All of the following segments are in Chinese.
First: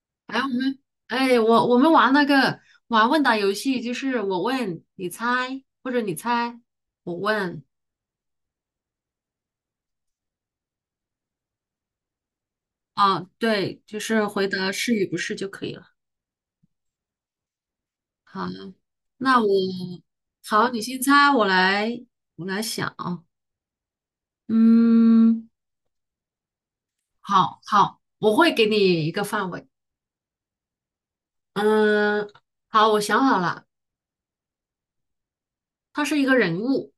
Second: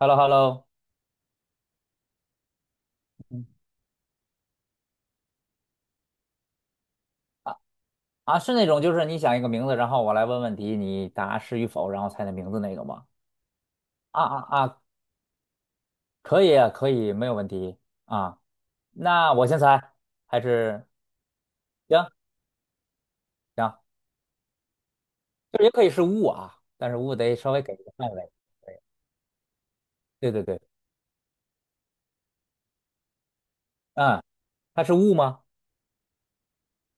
h e l l o h e l l 哎，o 我们哎，我们玩那个玩问答游戏，就是我问你猜，或者你猜我问。啊，是那种就是你想一个名字，然后我来问问题，你答是与否，然后猜那名字那个吗？啊，对，就啊是啊回答啊，是与不是就可以了。可以啊可以，没有问题啊。好，那那我我先猜，还好，你是先猜，我来行我来想啊，行，嗯，就是也可以是物啊，但是物得稍好微给一个好，范围。我会给你一个范围，对对对，嗯，好，我想好了，嗯，他是物吗？他是一个人物。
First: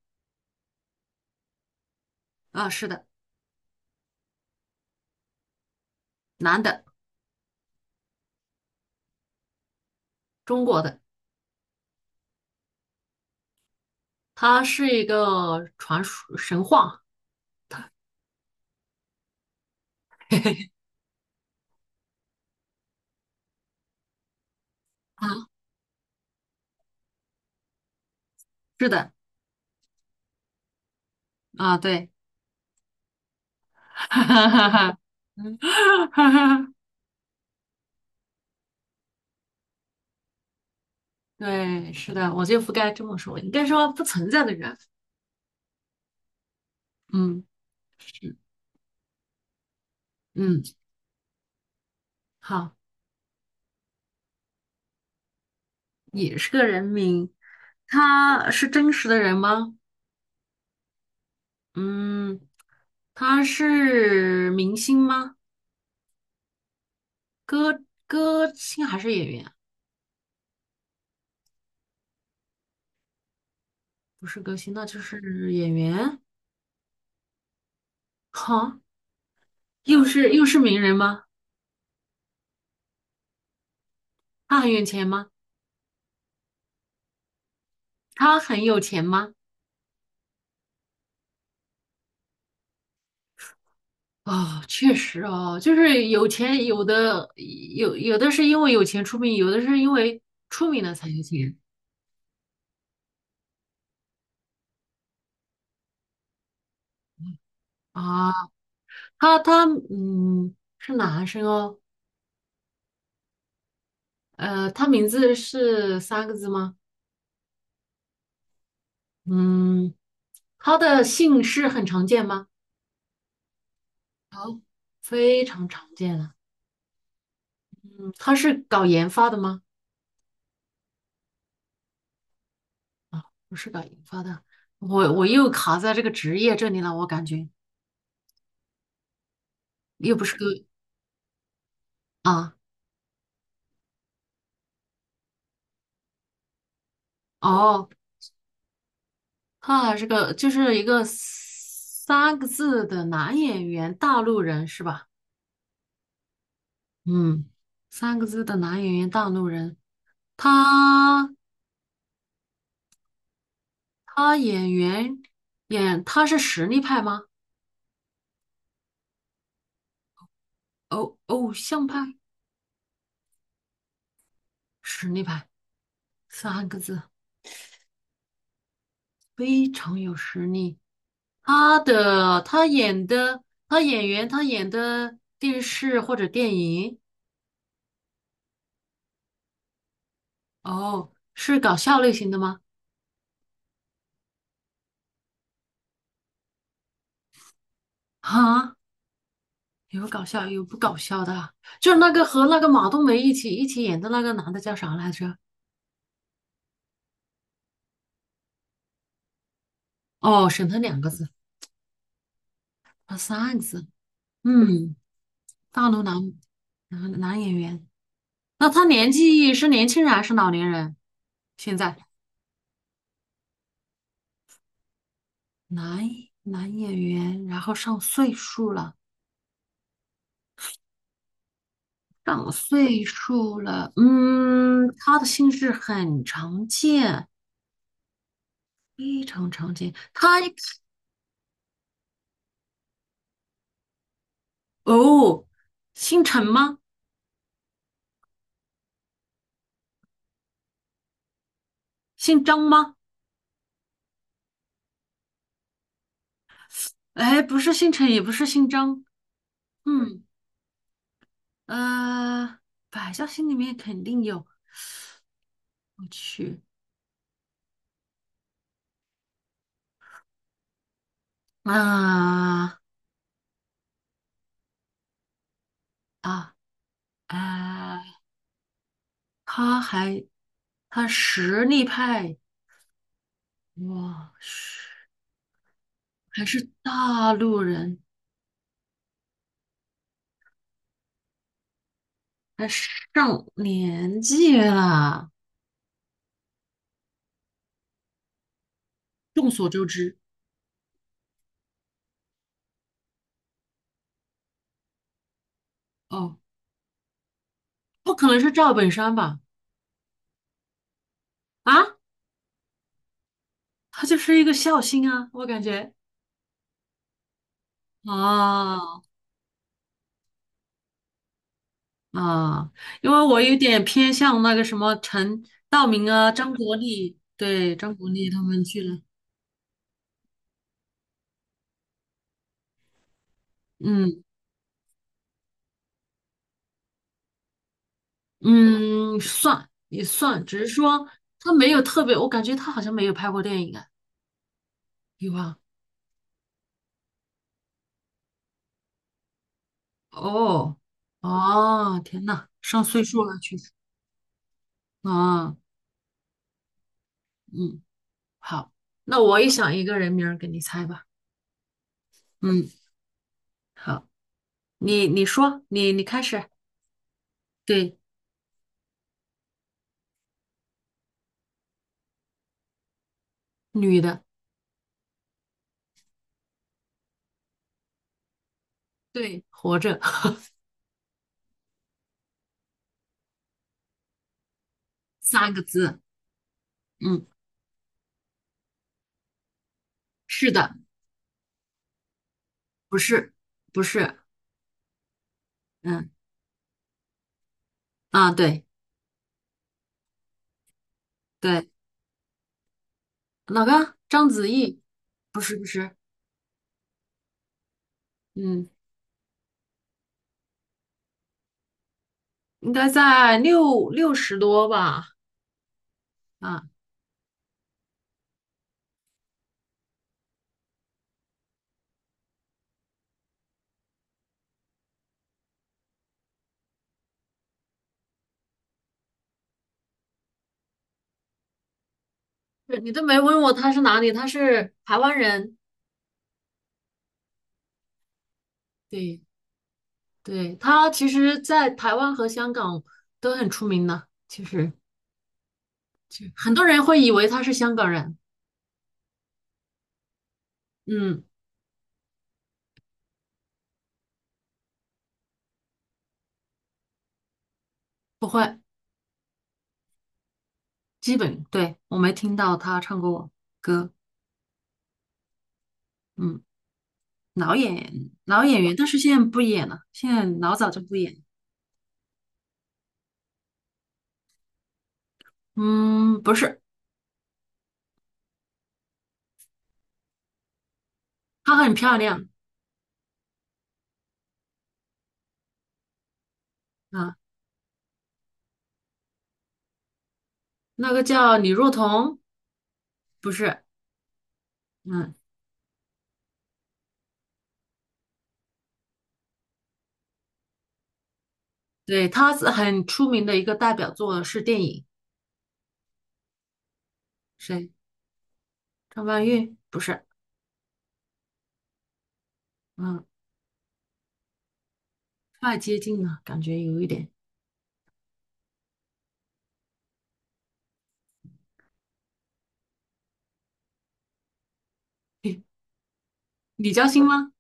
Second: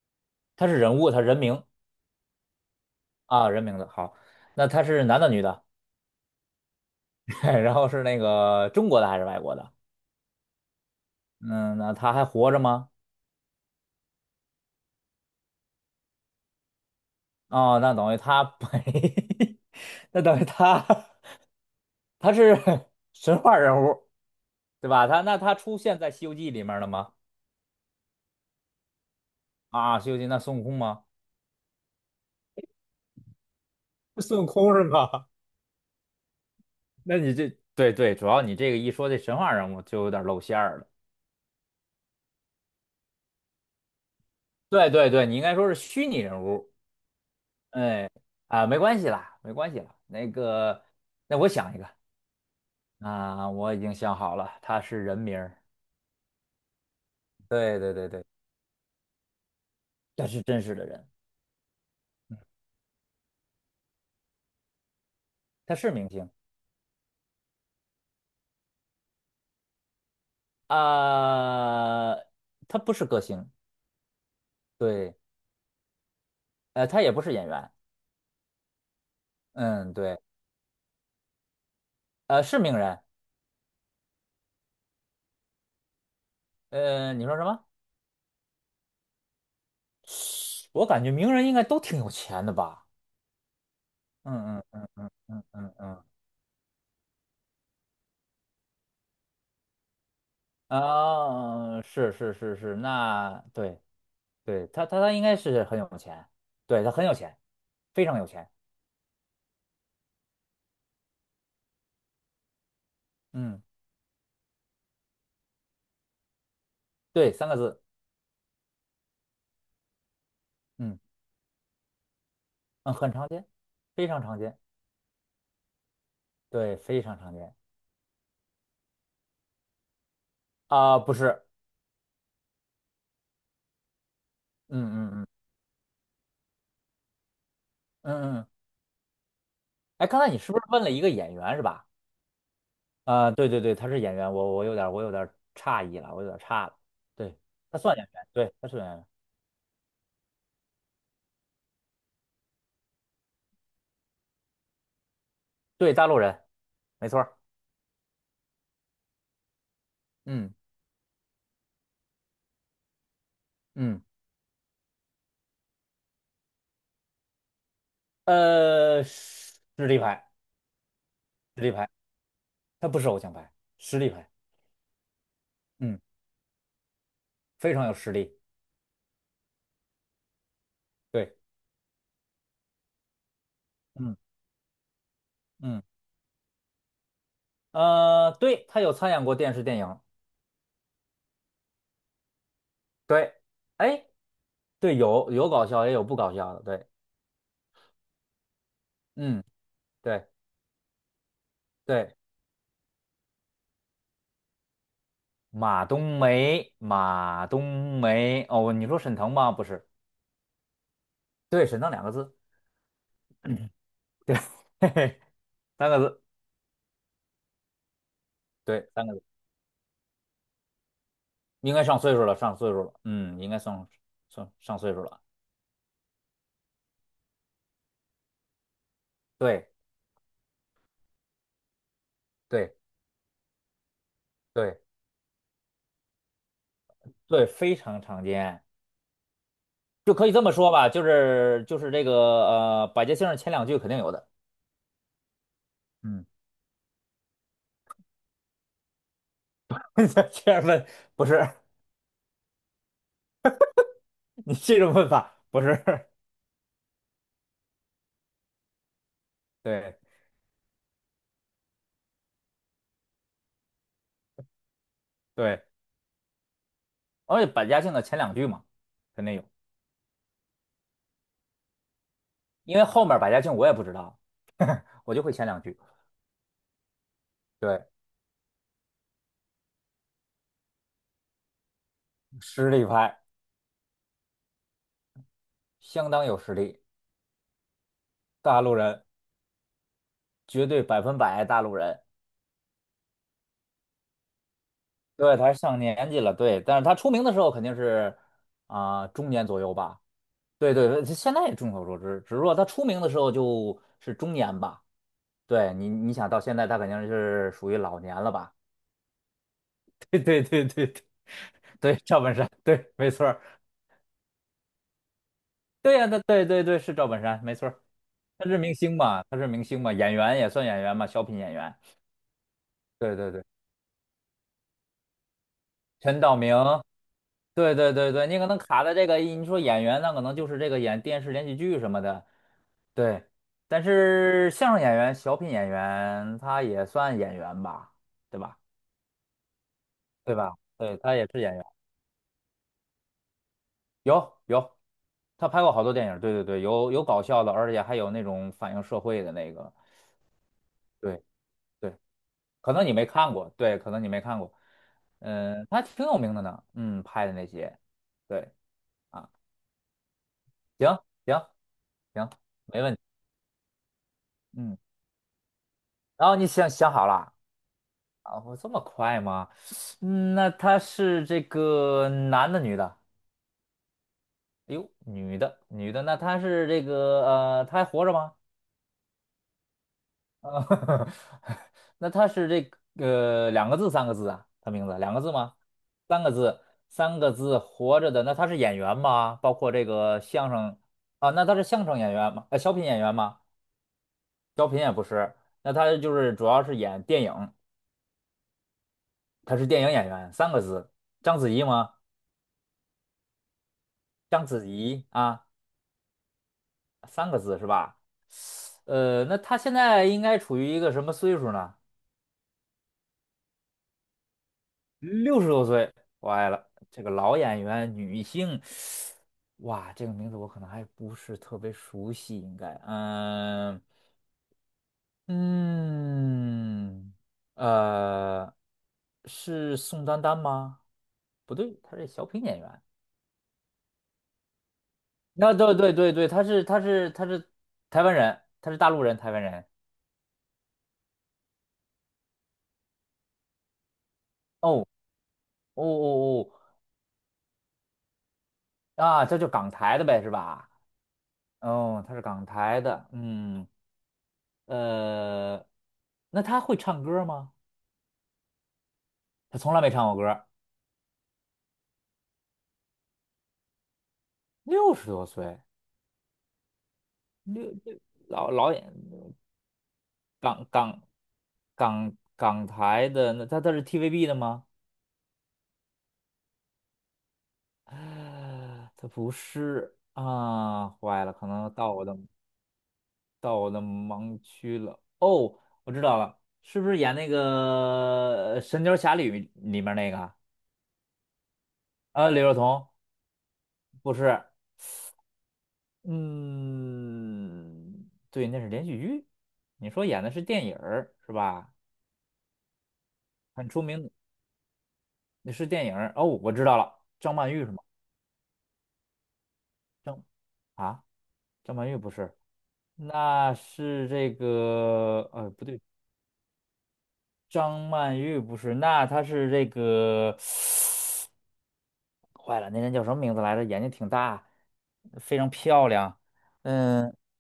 他是人物，他人名啊，是的，啊，人名的好。那他是男的女的？男的，然后是那个中国的还是外国的？中国的，嗯，那他还活着吗？他是一个传说神话。 哦，那等于他没，那等于他 他是 神话人物，对 吧？他那啊，他出现在《西游记》里面了吗？是的。啊，《西游记》那孙悟空吗？啊，对。哈孙悟哈哈空是哈。吗？嗯，哈哈，那你这对对，主要你这个一说这神话人物就有点露馅儿了。对，是的，我就不该这么说，应该说不存在的人。对对对，你应该说是虚拟人物。嗯，哎是，啊，没关系啦，没关系啦。那嗯，个，那我想一个好，啊，我已经想好了，他是人名儿。也是个人名，对对对对，他是真实的人吗？他是真实的人，嗯，他是明星吗？他是明星。歌歌星还是演员啊？呃，他不是歌星，不是歌星，那就对，是演员。他也不是演员，好，嗯，又对，是又是名人吗？是名人，他很有钱吗？你说什么？他很有钱吗？我感觉名人应该都挺有钱的吧？嗯哦，嗯嗯确嗯实嗯哦，就嗯嗯，是有钱，有的有的是因为有钱出名，有的是因为出名了才有钱。啊，是是是是，那对对，他应该是很有钱，对，他很有钱，非常有啊。钱，他嗯是男生哦，嗯，呃，他名字是三个字吗？对，三个字，嗯，他嗯的姓氏很常见吗？嗯，很常见，非常常见，哦，非常常见了。对，非常常见，嗯，他是搞研发的吗？啊，不是，不是搞研发的，嗯我嗯我嗯又卡在这个职业这里了，我感觉嗯嗯，哎，又刚不才是你个。是不是问了一个演员是吧？啊，啊、对对对，他是演员，我有点诧异了，我有点差了。对，他哦。算演员，对，他是演员，啊，是个就是一个三个字的男演员，大陆人是吧？对，大陆人，没错儿。嗯，三个字的男演员，大陆人。嗯他嗯，他演员演他是实力派吗？实力派，偶偶实力像派，派，他不是偶像派，实力派，实力派，嗯，三个字，非常有实力。非常有实力。对，他的他演的他演嗯员他演的电嗯，视或者电影，呃，对，他有参演过电视电影，哦，是搞笑类型的吗？对，哎，对，有搞笑也有不搞笑的，对，啊？嗯，有搞对笑有不搞笑的，就是那对，个和那个马冬梅一起演的那个男的叫啥来着？马冬梅，马冬梅，哦，你说沈腾吗？不是，哦，沈腾2个字，对，沈腾两个字。啊，三个字，对，嘿嗯，嘿，大三个陆字，男男演员，那他对，三年个字，纪是年轻人还是老年人？应现该在上岁数了，上岁数了，嗯，应该上岁数了，男男演员，然后上岁数了，对上对岁数了，对嗯，他的姓氏很常见，对，非常常见，非常常见，就可以他这么说吧，就是这个百家姓儿前两句肯定有的，哦，姓嗯，陈吗？这样问不是 姓张吗？你这种问法不是，哎，不是姓陈，也不是姓张，对嗯，呃，百家姓里面肯定有，对，我去，而且百家姓的前两句嘛，肯定有，因啊为后面百家姓我也不知道，我就会前两句，啊，对，啊！他还他实力派，实力派，哇，是相当有还实是力，大陆人，大陆人。绝对百分百大陆人。还上年纪了。对，他上年纪了，对，但是他出名的时候肯定是啊、中年众左所右周吧。知，对对，现在也众所周知，只是说他出名的时候就是中年吧。对，你想哦，到现在他肯定是属于老不年可了能吧？是赵本山吧？对对对对对，对啊，赵本山，对，没错儿，他就是一个孝心啊，我感觉对呀、他对对对是赵本山，没错儿，他是明啊。星哦嘛，他是明星嘛，演员也算演员嘛，小品演员。啊，因对为对我对，有点偏向那个什么陈道明陈啊、道张明，国立，对对，对张国对对，立你他可能们去卡在了，这个，你说演员那可能就是这个演电视连续剧什么的，对。但嗯是相声演员、小品演员，他也算演员吧，对吧？嗯，算也对算，吧？只是对，说他也是他演员，没有特别，我感觉他好像没有拍过电影啊，有有，有他啊，拍过好多电影，对对对，有搞笑的，而且还有那种反映社会的那个，哦对对，哦，天呐，可上能你岁没数看了，过，确实对，可能你没看过，啊，嗯，他挺有名的呢，嗯，拍的那些，嗯，对好，那啊，我也想一个人名儿给你猜行吧，行行，嗯，没问题，好，嗯，你说，你开然后始，你想想好了。对，哦，这么快吗？嗯，那他是这个男的，女的？女的，哎呦，女的，女的，那他是这个他还活着吗？对，活着，呃，那他是这个、两个字，三个字啊？他名字两个字三吗？个字，三个字，三嗯，个字，活着的。那他是演员吗？包括这个是相的。声啊？那他是相声演员吗？小品不演员是，吗？不是，小品也不是，那他嗯，就是主要是演电影，啊，对他是电影演员，三个字，章子怡对，吗？哪个？章章子子怡？怡不啊。是不是，三个字是吧？嗯，那他现在应该处于一个什么岁数呢？应该在六十多吧？六十多岁，歪啊，了，这个老演员，女性，哇，这个名字我可能还不是特别熟悉，应该，嗯嗯，呃，是宋丹丹吗？不对，她是小品演是员。你都没问我他是哪里，他是台湾那人。对对对对，她是台湾人，她是大陆人，对台湾人。对，他其实，在台湾和香港都很出名的，其实哦哦就哦很多人会以为他是香港人。哦，啊，这就港台的呗，是吧？嗯，哦，他是港台的，嗯，呃，那他会唱歌吗？不会，他从来没唱过歌，基本对我没听到他唱过歌。六十多岁，嗯，老六六演老老演老员，但演是现在不演了，现在老港早就不港演。港台的，那他是 TVB 的吗？嗯，不是，啊他不是啊，坏了，可她能很漂亮。到我的盲区了。哦，我知道了，是不是演啊。那个神雕侠侣》里面那个啊？那个叫李若彤，啊，李若彤不是，不是。嗯，嗯，对，那是连续剧。你说演的是电影儿是吧？对，她是很出名的一个很代出表名的，作是电影，那是电影儿哦，我知道了，张曼玉是谁？吗？张曼玉？不是，张啊，张曼玉不是，嗯，那是这个，太不接对，近了，感觉有一点。张曼玉不是，那她是这个，坏了，那人叫什么名字来着？眼睛挺大，非常漂亮。李嘉欣嗯，吗？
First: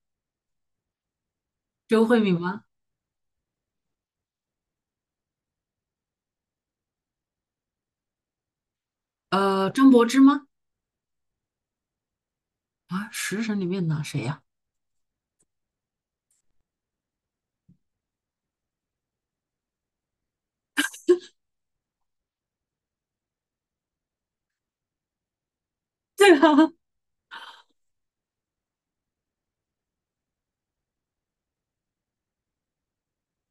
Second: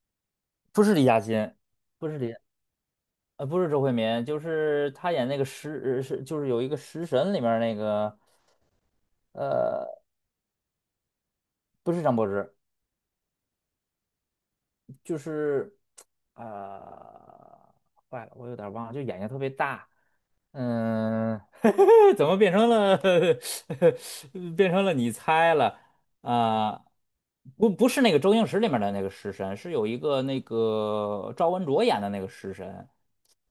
不是李嘉欣，周不慧是李。敏吗？不是周慧敏，就是她演那个食是就是有一个食神里面儿那个，呃，呃，张柏芝吗？不是张柏芝，啊，食神里面的谁呀、就是呃，坏了，我有点儿忘了，就眼睛特别大，嗯，怎么变成了 变成了你猜了 对啊，啊？不是那个周星驰里面的那个食神，是有一个那个赵文卓演的那个食神。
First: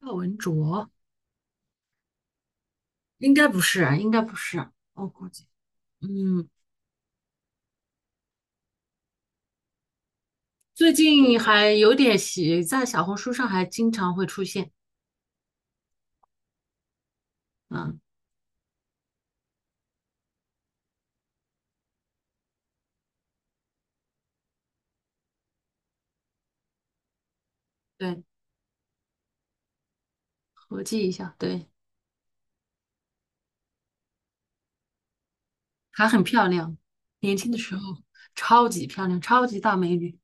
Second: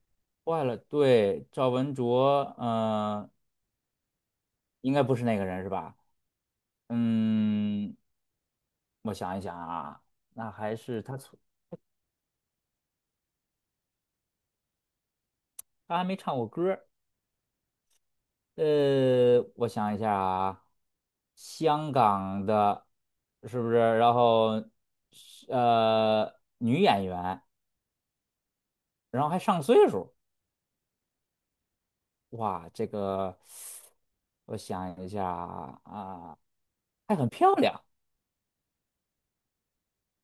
赵文坏了，卓？对，赵文卓，嗯、应该不是啊，应该不是，应该我不是估那个计，人是吧？嗯，嗯，我想一想啊，那还最是他近从还有点喜，在小红书上还经常会出现，他还没唱过歌儿。嗯，我想一下啊，香港的，是不是？然后是女演员，对。然后还上岁数，合计一下，对，哇，这个我想一下啊，还很啊，漂亮，还很年轻漂的时亮。候超级漂亮，超级大美女，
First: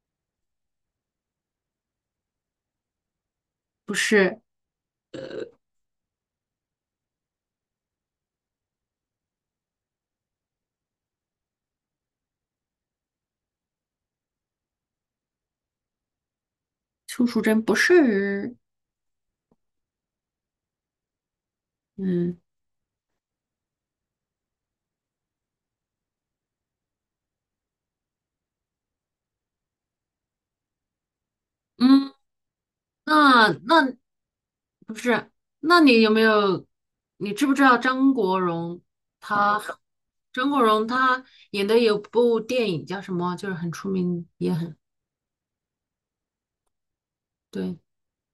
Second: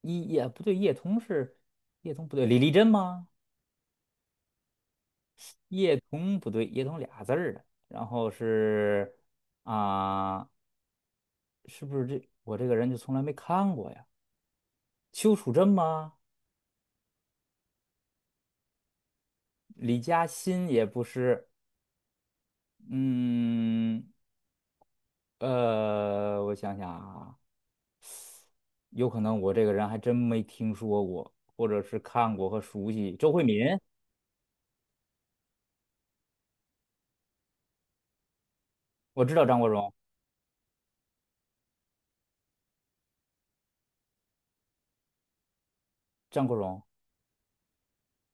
也不对，叶童不对，李丽珍吗？不是叶童不对，叶童俩字儿的。然后是啊。是不是我这个人就从来没看过呀？邱楚真吗？邱淑贞，不是，李嘉欣也不是，嗯嗯，我想想啊，有可能我这个人还真没听说过，或者是嗯，看过和熟悉。周慧那敏，那不是，那你有没有，你知不知道张国荣我知道张他，国荣，张国荣他演的有部电影叫什么，就是很出名，也很张国荣，对，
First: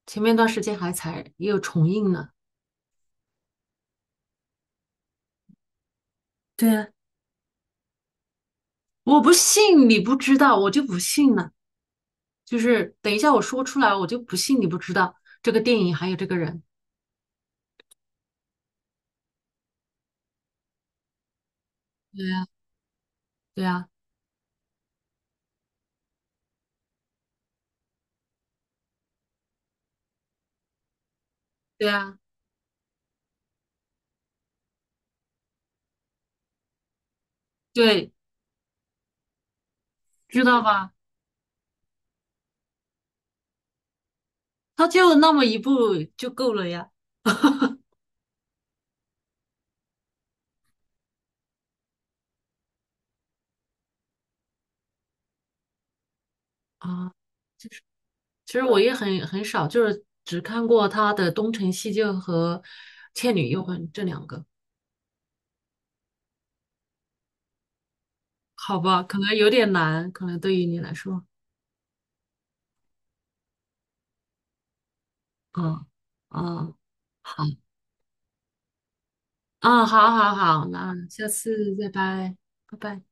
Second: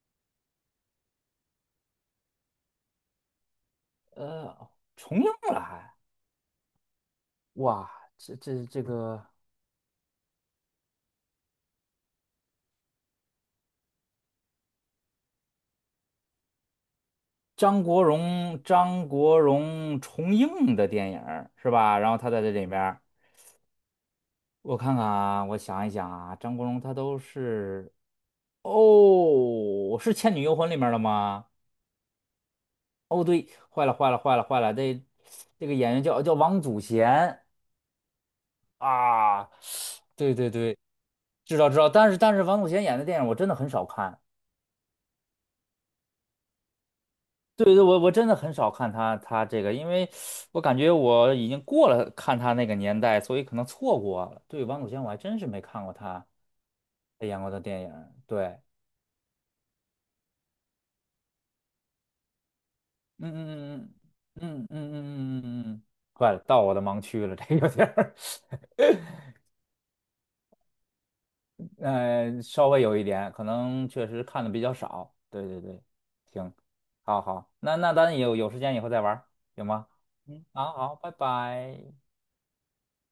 前面段时间还才又重映呢。呃，重映了还，对啊，哇，这这这我个不信你不知道，我就不信了。就是等一下我说出来，我就不信你不知道这个电影还有这个人。张国荣，张国荣重映的电影儿是吧？然后对他在呀，这里边儿。对呀，我看看啊，我想一想啊，张国荣他都是哦，是《倩女幽魂》里面的吗？对呀，哦，对，坏了，坏了，坏了，坏了，这个演员叫王祖贤对，啊，对知对道对，吧？知道知道，但是王祖贤演的电影我真的很少看，他就那么一部就够了呀。对对，我真的很少看他这个，因为我感觉我已经过了看他那个年代，所以可能错过了。对，王祖贤我还真是没看过他啊，他演过的电影，其对，实我也很很少，就是只看过他的《东成西就》和《倩女幽嗯魂》这两嗯个。嗯嗯嗯嗯嗯嗯嗯嗯，坏了，到我的盲区了，这有点儿。好吧，可能有点难，可能对于你来说，嗯、稍微有一点，可能确实看的比较少。对对对，嗯行，嗯，好好，好，那咱有时间以后再玩儿行嗯，吗？好，好，嗯，好，好那好，拜下次拜。再拜，拜拜。